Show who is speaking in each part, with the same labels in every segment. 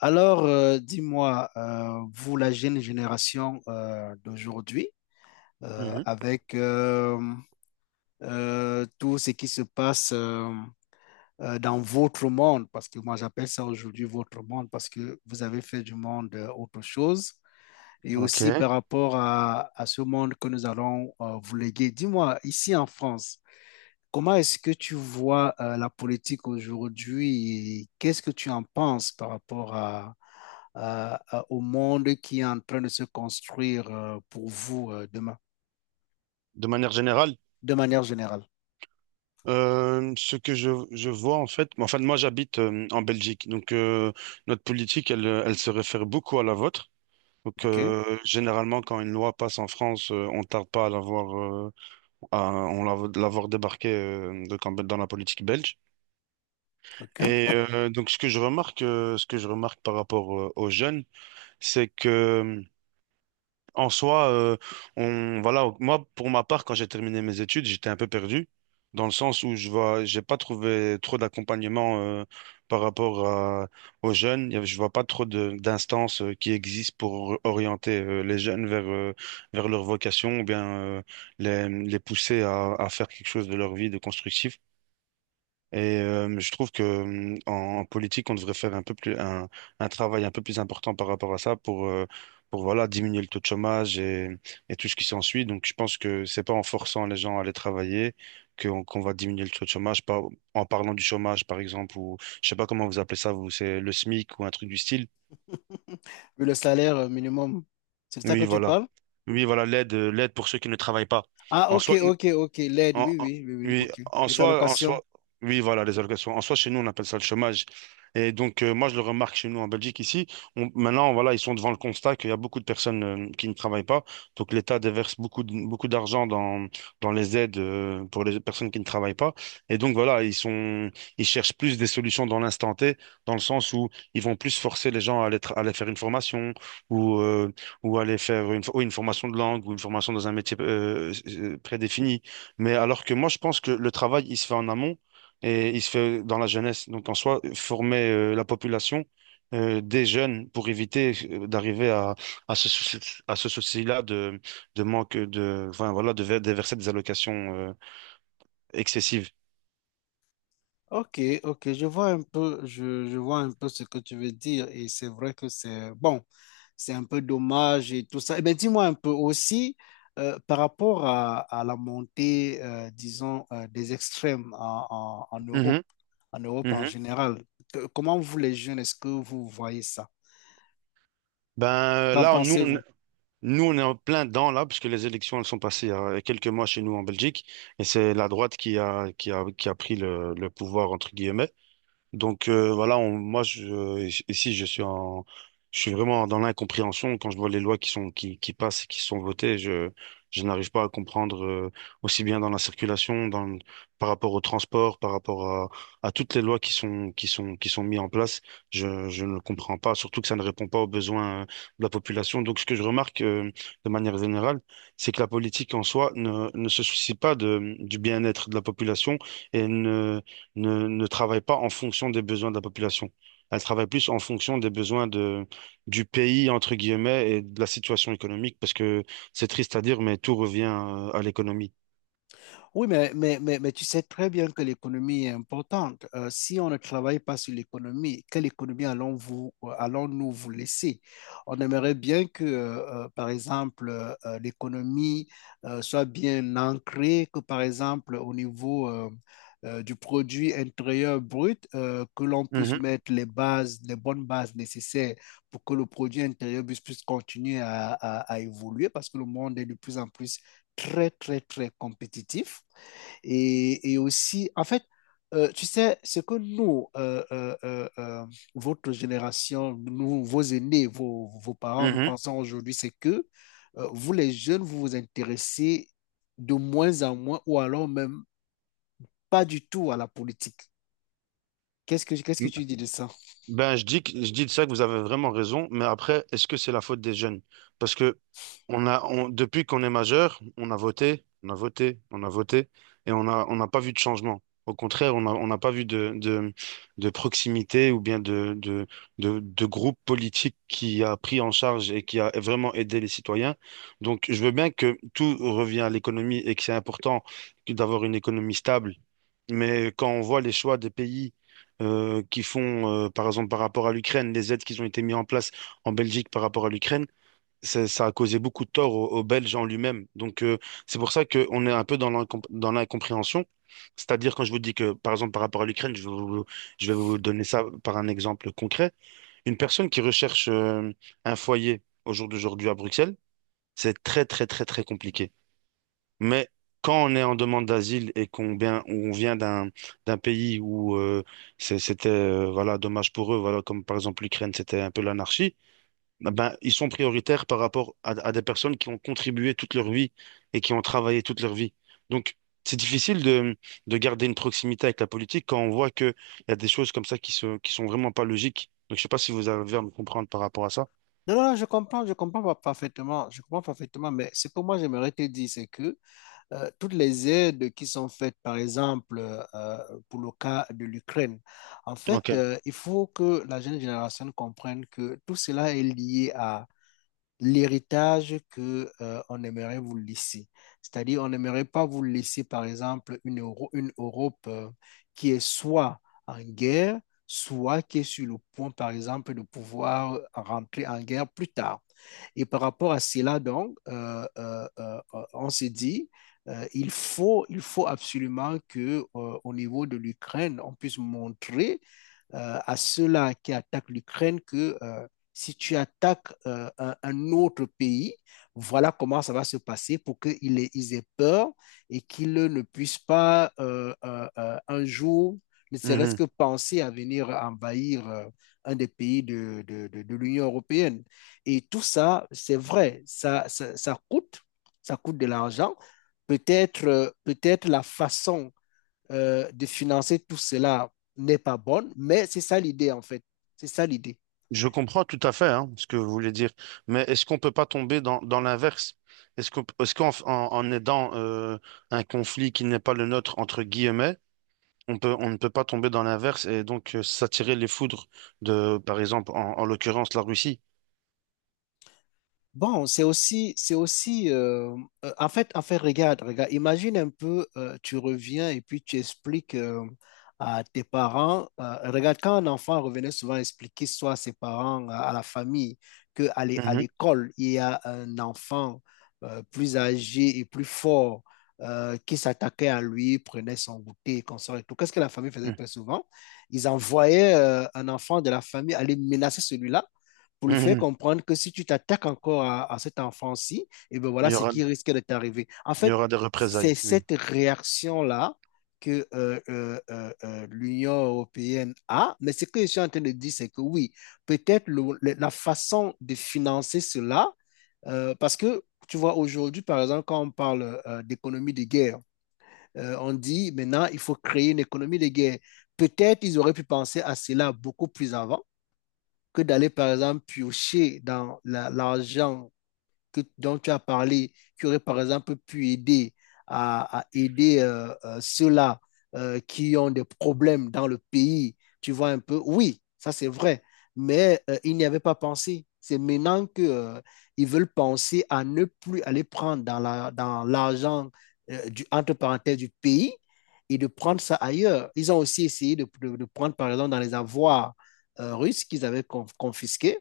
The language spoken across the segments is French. Speaker 1: Alors, dis-moi, vous, la jeune génération d'aujourd'hui, euh,
Speaker 2: Mhm.
Speaker 1: avec euh, euh, tout ce qui se passe dans votre monde, parce que moi j'appelle ça aujourd'hui votre monde, parce que vous avez fait du monde autre chose, et aussi
Speaker 2: Ok.
Speaker 1: par rapport à ce monde que nous allons vous léguer. Dis-moi, ici en France, comment est-ce que tu vois la politique aujourd'hui et qu'est-ce que tu en penses par rapport au monde qui est en train de se construire pour vous demain,
Speaker 2: De manière générale,
Speaker 1: de manière générale?
Speaker 2: ce que je vois en fait, enfin moi j'habite en Belgique, notre politique elle, elle se réfère beaucoup à la vôtre.
Speaker 1: OK,
Speaker 2: Généralement quand une loi passe en France, on tarde pas à l'avoir euh, l'avoir débarqué donc, dans la politique belge. Et
Speaker 1: OK.
Speaker 2: donc ce que je remarque, ce que je remarque par rapport aux jeunes, c'est que en soi, on, voilà, moi, pour ma part, quand j'ai terminé mes études, j'étais un peu perdu, dans le sens où je vois, j'ai pas trouvé trop d'accompagnement par rapport aux jeunes. Je vois pas trop d'instances qui existent pour orienter les jeunes vers, vers leur vocation ou bien euh, les pousser à faire quelque chose de leur vie de constructif. Et je trouve que en politique, on devrait faire un peu plus un travail un peu plus important par rapport à ça pour voilà diminuer le taux de chômage et tout ce qui s'ensuit. Donc je pense que c'est pas en forçant les gens à aller travailler qu'on va diminuer le taux de chômage, pas en parlant du chômage par exemple ou je sais pas comment vous appelez ça, vous c'est le SMIC ou un truc du style.
Speaker 1: Vu le salaire minimum, c'est de ça que
Speaker 2: Oui,
Speaker 1: tu
Speaker 2: voilà.
Speaker 1: parles?
Speaker 2: Oui, voilà l'aide l'aide pour ceux qui ne travaillent pas.
Speaker 1: Ah,
Speaker 2: En
Speaker 1: OK,
Speaker 2: soi,
Speaker 1: OK, OK. L'aide,
Speaker 2: En,
Speaker 1: oui,
Speaker 2: en-
Speaker 1: oui, oui, oui,
Speaker 2: oui,
Speaker 1: OK.
Speaker 2: en
Speaker 1: Les
Speaker 2: soi, en
Speaker 1: allocations.
Speaker 2: soi, oui, voilà, les allocations. En soi, chez nous, on appelle ça le chômage. Et donc, moi, je le remarque chez nous en Belgique, ici. Maintenant, voilà, ils sont devant le constat qu'il y a beaucoup de personnes qui ne travaillent pas. Donc, l'État déverse beaucoup, beaucoup d'argent dans, dans les aides pour les personnes qui ne travaillent pas. Et donc, voilà, ils sont, ils cherchent plus des solutions dans l'instant T, dans le sens où ils vont plus forcer les gens à aller, à aller faire une formation ou, euh, ou aller faire une, oui, une formation de langue ou une formation dans un métier prédéfini. Mais alors que moi, je pense que le travail, il se fait en amont et il se fait dans la jeunesse. Donc, en soi, former la population des jeunes pour éviter d'arriver à ce souci, à ce souci-là de manque de, enfin, voilà, de déverser des allocations excessives.
Speaker 1: Ok, ok, je vois un peu, je vois un peu ce que tu veux dire et c'est vrai que c'est bon, c'est un peu dommage et tout ça. Eh bien, dis-moi un peu aussi par rapport à la montée, disons, des extrêmes en Europe,
Speaker 2: Mhm,
Speaker 1: en Europe en
Speaker 2: mhm.
Speaker 1: général. Que- comment vous les jeunes, est-ce que vous voyez ça?
Speaker 2: Ben
Speaker 1: Qu'en
Speaker 2: là, on- nous, on-
Speaker 1: pensez-vous?
Speaker 2: nous, on est en plein dedans là, puisque les élections elles sont passées il y a quelques mois chez nous en Belgique, et c'est la droite qui a pris le pouvoir entre guillemets. Voilà, ici je suis en, je suis vraiment dans l'incompréhension quand je vois les lois qui passent et qui sont votées. Je n'arrive pas à comprendre aussi bien dans la circulation, par rapport au transport, par rapport à toutes les lois qui sont mises en place. Je ne comprends pas, surtout que ça ne répond pas aux besoins de la population. Donc ce que je remarque de manière générale, c'est que la politique en soi ne se soucie pas de du bien-être de la population et ne travaille pas en fonction des besoins de la population. Elle travaille plus en fonction des besoins de, du pays, entre guillemets, et de la situation économique, parce que c'est triste à dire, mais tout revient à l'économie.
Speaker 1: Oui, mais tu sais très bien que l'économie est importante. Si on ne travaille pas sur l'économie, quelle économie allons vous, allons-nous vous laisser? On aimerait bien que, par exemple, l'économie soit bien ancrée, que, par exemple, au niveau du produit intérieur brut, que l'on puisse
Speaker 2: Mhm,
Speaker 1: mettre les bases, les bonnes bases nécessaires pour que le produit intérieur puisse continuer à évoluer, parce que le monde est de plus en plus très, très, très compétitif. Et aussi, en fait, tu sais, ce que nous, votre génération, nous, vos aînés, vos parents, nous
Speaker 2: mhm.
Speaker 1: pensons aujourd'hui, c'est que vous, les jeunes, vous vous intéressez de moins en moins ou alors même pas du tout à la politique. Qu'est-ce que tu dis de ça?
Speaker 2: Ben, je dis, je dis de ça que vous avez vraiment raison, mais après, est-ce que c'est la faute des jeunes? Parce que depuis qu'on est majeur, on a voté, et on n'a pas vu de changement. Au contraire, on n'a pas vu de proximité ou bien de groupe politique qui a pris en charge et qui a vraiment aidé les citoyens. Donc, je veux bien que tout revient à l'économie et que c'est important que d'avoir une économie stable mais quand on voit les choix des pays qui font, par exemple, par rapport à l'Ukraine, les aides qui ont été mises en place en Belgique par rapport à l'Ukraine, ça a causé beaucoup de tort aux, aux Belges en lui-même. Donc, c'est pour ça qu'on est un peu dans l'incompréhension. C'est-à-dire, quand je vous dis que, par exemple, par rapport à l'Ukraine, je vais vous donner ça par un exemple concret. Une personne qui recherche un foyer au jour d'aujourd'hui à Bruxelles, c'est très, très, très, très compliqué. Mais quand on est en demande d'asile et qu'on vient, on vient d'un d'un pays où c'était voilà dommage pour eux, voilà comme par exemple l'Ukraine, c'était un peu l'anarchie. Ah ben ils sont prioritaires par rapport à des personnes qui ont contribué toute leur vie et qui ont travaillé toute leur vie. Donc c'est difficile de garder une proximité avec la politique quand on voit que il y a des choses comme ça qui sont vraiment pas logiques. Donc je sais pas si vous arrivez à me comprendre par rapport à ça.
Speaker 1: Non, non, non, je comprends pas parfaitement, je comprends parfaitement, mais ce que moi, j'aimerais te dire, c'est que toutes les aides qui sont faites, par exemple, pour le cas de l'Ukraine. En fait,
Speaker 2: Ok.
Speaker 1: il faut que la jeune génération comprenne que tout cela est lié à l'héritage que on aimerait vous laisser. C'est-à-dire, on n'aimerait pas vous laisser, par exemple, une Europe qui est soit en guerre, soit qui est sur le point, par exemple, de pouvoir rentrer en guerre plus tard. Et par rapport à cela, donc, on s'est dit, il faut absolument que, au niveau de l'Ukraine, on puisse montrer à ceux-là qui attaquent l'Ukraine que si tu attaques un, autre pays, voilà comment ça va se passer pour ils aient peur et qu'ils ne puissent pas un jour, ne serait-ce que penser à venir envahir un des pays de l'Union européenne. Et tout ça, c'est vrai, ça coûte, ça coûte de l'argent. Peut-être la façon de financer tout cela n'est pas bonne, mais c'est ça l'idée en fait. C'est ça l'idée.
Speaker 2: Je comprends tout à fait hein, ce que vous voulez dire, mais est-ce qu'on peut pas tomber dans, dans l'inverse? Est-ce qu'en en, en aidant un conflit qui n'est pas le nôtre, entre guillemets, on ne peut pas tomber dans l'inverse et donc s'attirer les foudres de, par exemple, en l'occurrence, la Russie?
Speaker 1: Bon, c'est aussi, en fait, regarde, regarde, imagine un peu, tu reviens et puis tu expliques à tes parents, regarde, quand un enfant revenait souvent expliquer soit à ses parents, à la famille, que à
Speaker 2: Mhm.
Speaker 1: l'école, il y a un enfant plus âgé et plus fort qui s'attaquait à lui, prenait son goûter, consort et tout. Qu'est-ce que la famille faisait très souvent? Ils envoyaient un enfant de la famille aller menacer celui-là pour lui faire
Speaker 2: Mhm.
Speaker 1: comprendre que si tu t'attaques encore à cet enfant-ci, et ben voilà
Speaker 2: Il y
Speaker 1: ce
Speaker 2: aura,
Speaker 1: qui risque de t'arriver. En
Speaker 2: il y
Speaker 1: fait,
Speaker 2: aura des
Speaker 1: c'est
Speaker 2: représailles, oui.
Speaker 1: cette réaction-là que l'Union européenne a, mais ce que je suis en train de dire, c'est que oui, peut-être la façon de financer cela, parce que tu vois, aujourd'hui, par exemple, quand on parle d'économie de guerre, on dit maintenant, il faut créer une économie de guerre. Peut-être ils auraient pu penser à cela beaucoup plus avant que d'aller, par exemple, piocher l'argent dont tu as parlé, qui aurait par exemple pu aider à aider ceux-là qui ont des problèmes dans le pays. Tu vois un peu, oui, ça c'est vrai, mais ils n'y avaient pas pensé. C'est maintenant qu'ils ils veulent penser à ne plus aller prendre dans l'argent du, entre parenthèses du pays et de prendre ça ailleurs. Ils ont aussi essayé de prendre, par exemple, dans les avoirs russes qu'ils avaient confisqués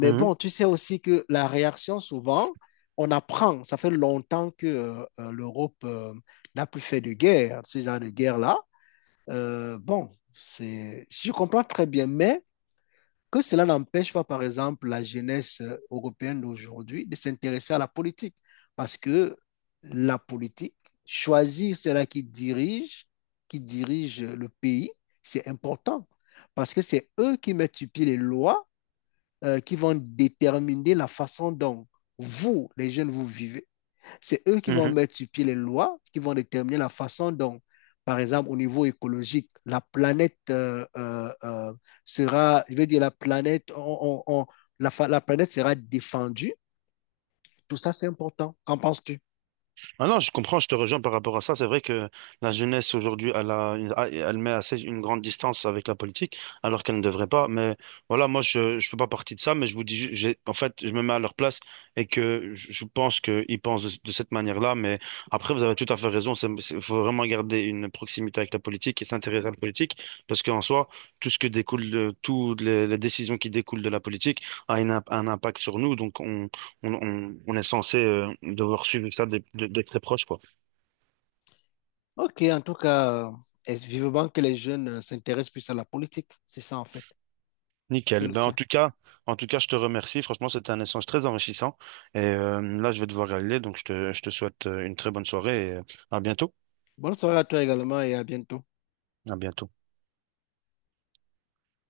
Speaker 1: mais
Speaker 2: Mhm.
Speaker 1: bon, tu sais aussi que la réaction, souvent, on apprend. Ça fait longtemps que l'Europe n'a plus fait de guerre, ce genre de guerre-là. Bon, c'est, je comprends très bien, mais que cela n'empêche pas, par exemple, la jeunesse européenne d'aujourd'hui de s'intéresser à la politique. Parce que la politique, choisir cela qui dirige le pays, c'est important. Parce que c'est eux qui mettent sur pied les lois qui vont déterminer la façon dont vous, les jeunes, vous vivez. C'est eux qui vont
Speaker 2: Mhm.
Speaker 1: mettre sur pied les lois, qui vont déterminer la façon dont, par exemple, au niveau écologique, la planète sera, je veux dire, la planète, la planète sera défendue. Tout ça, c'est important. Qu'en penses-tu?
Speaker 2: Ah non, je comprends, je te rejoins par rapport à ça. C'est vrai que la jeunesse aujourd'hui, elle met assez une grande distance avec la politique, alors qu'elle ne devrait pas. Mais voilà, moi, je ne fais pas partie de ça, mais je vous dis, en fait, je me mets à leur place et que je pense qu'ils pensent de cette manière-là. Mais après, vous avez tout à fait raison. Il faut vraiment garder une proximité avec la politique et s'intéresser à la politique, parce qu'en soi, tout ce que découle, toutes les décisions qui découlent de la politique a une un impact sur nous. Donc, on est censé devoir suivre ça de, de très proche, quoi.
Speaker 1: Ok, en tout cas, est vivement que les jeunes s'intéressent plus à la politique. C'est ça, en fait. C'est
Speaker 2: Nickel.
Speaker 1: le
Speaker 2: Ben,
Speaker 1: souhait.
Speaker 2: en tout cas, je te remercie. Franchement, c'était un échange très enrichissant. Et là, je vais devoir y aller, donc je te souhaite une très bonne soirée et à bientôt.
Speaker 1: Bonne soirée à toi également et à bientôt.
Speaker 2: À bientôt.